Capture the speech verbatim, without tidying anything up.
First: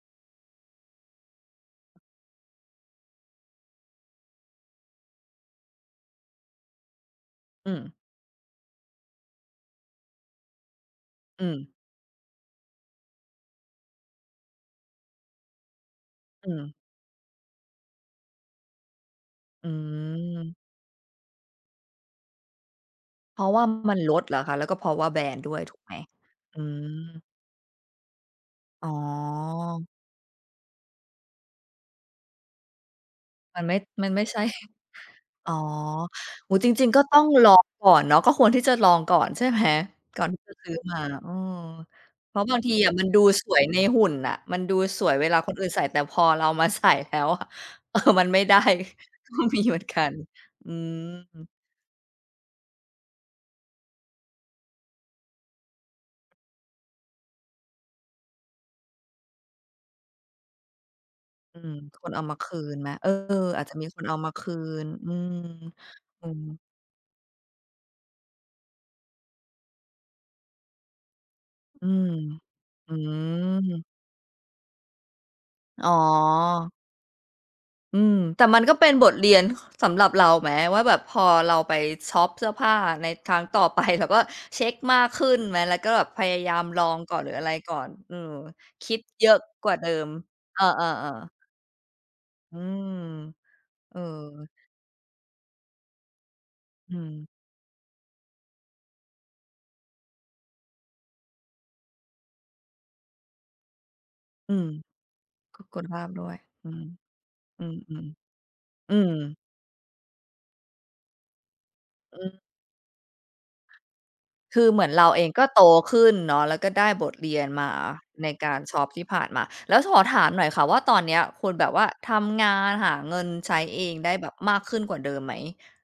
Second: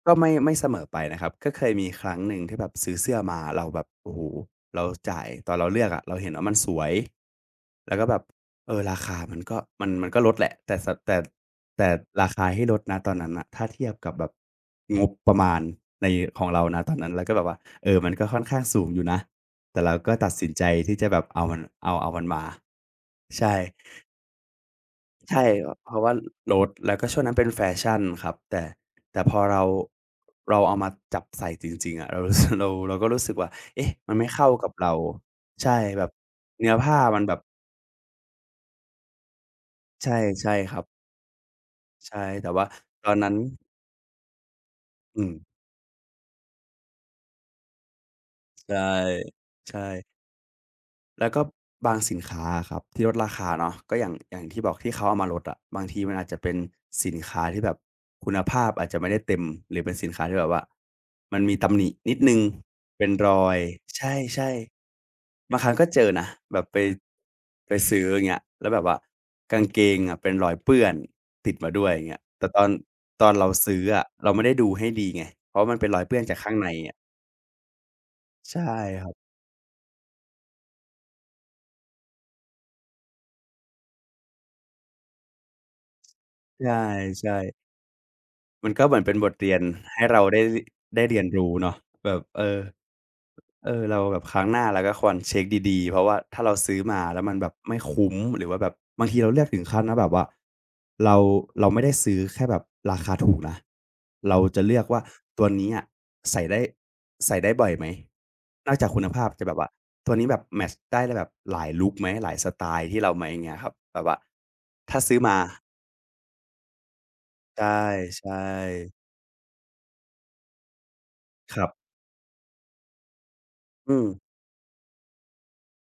ก็ไม่ ไม่เสมอไปนะครับ ก็เคยมีครั้งหนึ่งที่แบบซื้อเสื้อมา เราแบบ โอ้โฮ เราจ่าย ตอนเราเลือกอะเราเห็นว่ามันสวย อืแม ล้วก็แบบ เอ่อ ราคามันก็ มัน มันก็ลดแหละ แต่ ส แต่ อืม แต่ราคาที่ลด ณ ตอนนั้นน่ะ ถ้าเทียบกับแบบ งบประมาณใน ขอองืเรา ม ณ ตอนนั้น แล้วก็แบบว่า เอ่อ มันก็ค่อนข้างสูงอยู่นะ อืแต่เราก็ตัดสินม ใจที่จะแบบเอามัน เอา เอามันมา เพใชราะ่ ว่ามันลด เหรอคะ? แล้วก็เพราะว่าแบรใชน่ ด์ด้วยว ถูกเไพหม? ราะว่า ล ลอืด แล้วก็ช่วม งนั้นเป็นแฟชั่นครับ แต่ อ๋อ แต่ พอเรา เราเอามาจับใส่จริง ๆ อะเรารู้ สึก เรา เราก็รู้สึกว่า มันไม่ เอ๊ะ มัมนันไไมม่่ใเชข่ ้ากับเรา อ๋อ ใช่ แบบ โอ้โฮ เนจื้อรผิง ้ๆ าก็ตม้ัอนงแบบ ลองก่อนเนาะ ก็ควรที่จะลองก่อนใช่ไหม ใช่ ก่อนที่ใชจ่ะซืค้อรับ มา อืม ใช่ เพราแะต่บาวง่าทีอะมัตนอดนูนั้น สวยในหุ่นน่ะ มันดูสวยอเวืลาม คนอื่นใส่ แต่พอเรามา ใส่แล้วอะ เออ มันไม่ได้ ใช่ ก็ มีใชเหมือนก่ ัน อืแล้วก็ม บางสินค้าอะครับที่ ลดราคาเนาะ ก็อย่าง อย่างที่บอก ที่เขาเอามาลดอะ บางทีมันอาจจะเป็นสินค้าที่แบบคุณภาพอาจจะไม่ได้เต็ม หรือเป็นสินค้าที่แบบว่ามันมีอืตม ำหนิคนนิดเอาหนมึา่ง คืนไหม? เปเ็ออ นรอย อาจจะมีคในเอามาชค่ ืน อืม ๆ บางครั้งก็เจอนอืะ ม แบบไป ไปซื้อ อย่างเงี้ย แล้วแบบว่ากางเกงอะเป็นรอยเปื้อนติดมาด้อืวย อย่าม งเงี้ย แต่ตอน อืตอนเราซื้ม ออะเราไม่ได้ดูให้ดีไง เพราะมันอเป๋็นอ รอยเปื้อนจากข้างในอะ อืม แต่ใชมั่นก็เป็นคบรับ ทเรียน ค สำหรับเราไหม ว่าแบบพอเราไปชอปเสื้อผ้าในครั้งต่อ ไป เราก็เช็กมากขึ้นไหม แล้วก็แบบพยายาใมลองก่อน ชหรื่ ออะไรๆ ก่อน อืม มันก็คเหิมืดอนเป็นเบยอทะเรียนกว่าเดิให้ม เราได้ ท เออ ได้เรียนๆ ๆ รู้เนาะ แบบ เออือ ม เออ เอเราแบบ ครั้งอ หน้าเราก็ควรเช็กดี ๆ เพราะว่าถ้าเราซื้ออืมาแล้ม วมันแบบไม่คุ้ม หรือว่าแบบ บางทีเราเลือกถึงขั้นว่าแบบว่าเรา เราไม่ได้ซื้อแค่แบบราคาถูกนะ เราอืจะม เลือกว่าตัวก็นี้คอุะณภาพด้วใย ส่ได้ อืม ใส่ได้อบื่อยไหม ม นอกจาๆ กอืคุณภาพ ม จะแบบว่าตัวนี้แบบแมตช์ได้ ได้แบบหลายลุกไหม? อืหลายม สไตล์ที่เราไหม? อย่างเงี้ยครับ แบบว่าคือเหมือนถ้าเราซื้อเองมา ก็โตขึ้นเนาะ แล้วก็ได้บทเรียนใชมาใน่ การชอปๆ ที่ผ่านมา แล้วถอ ถามหน่อยค่ะว่าตอนเนี้ย คุณครแบับบ ว่าทำงานหาเงินใช้เออืงได้ม แบบมากขึ้นกว่าเดิมไหม?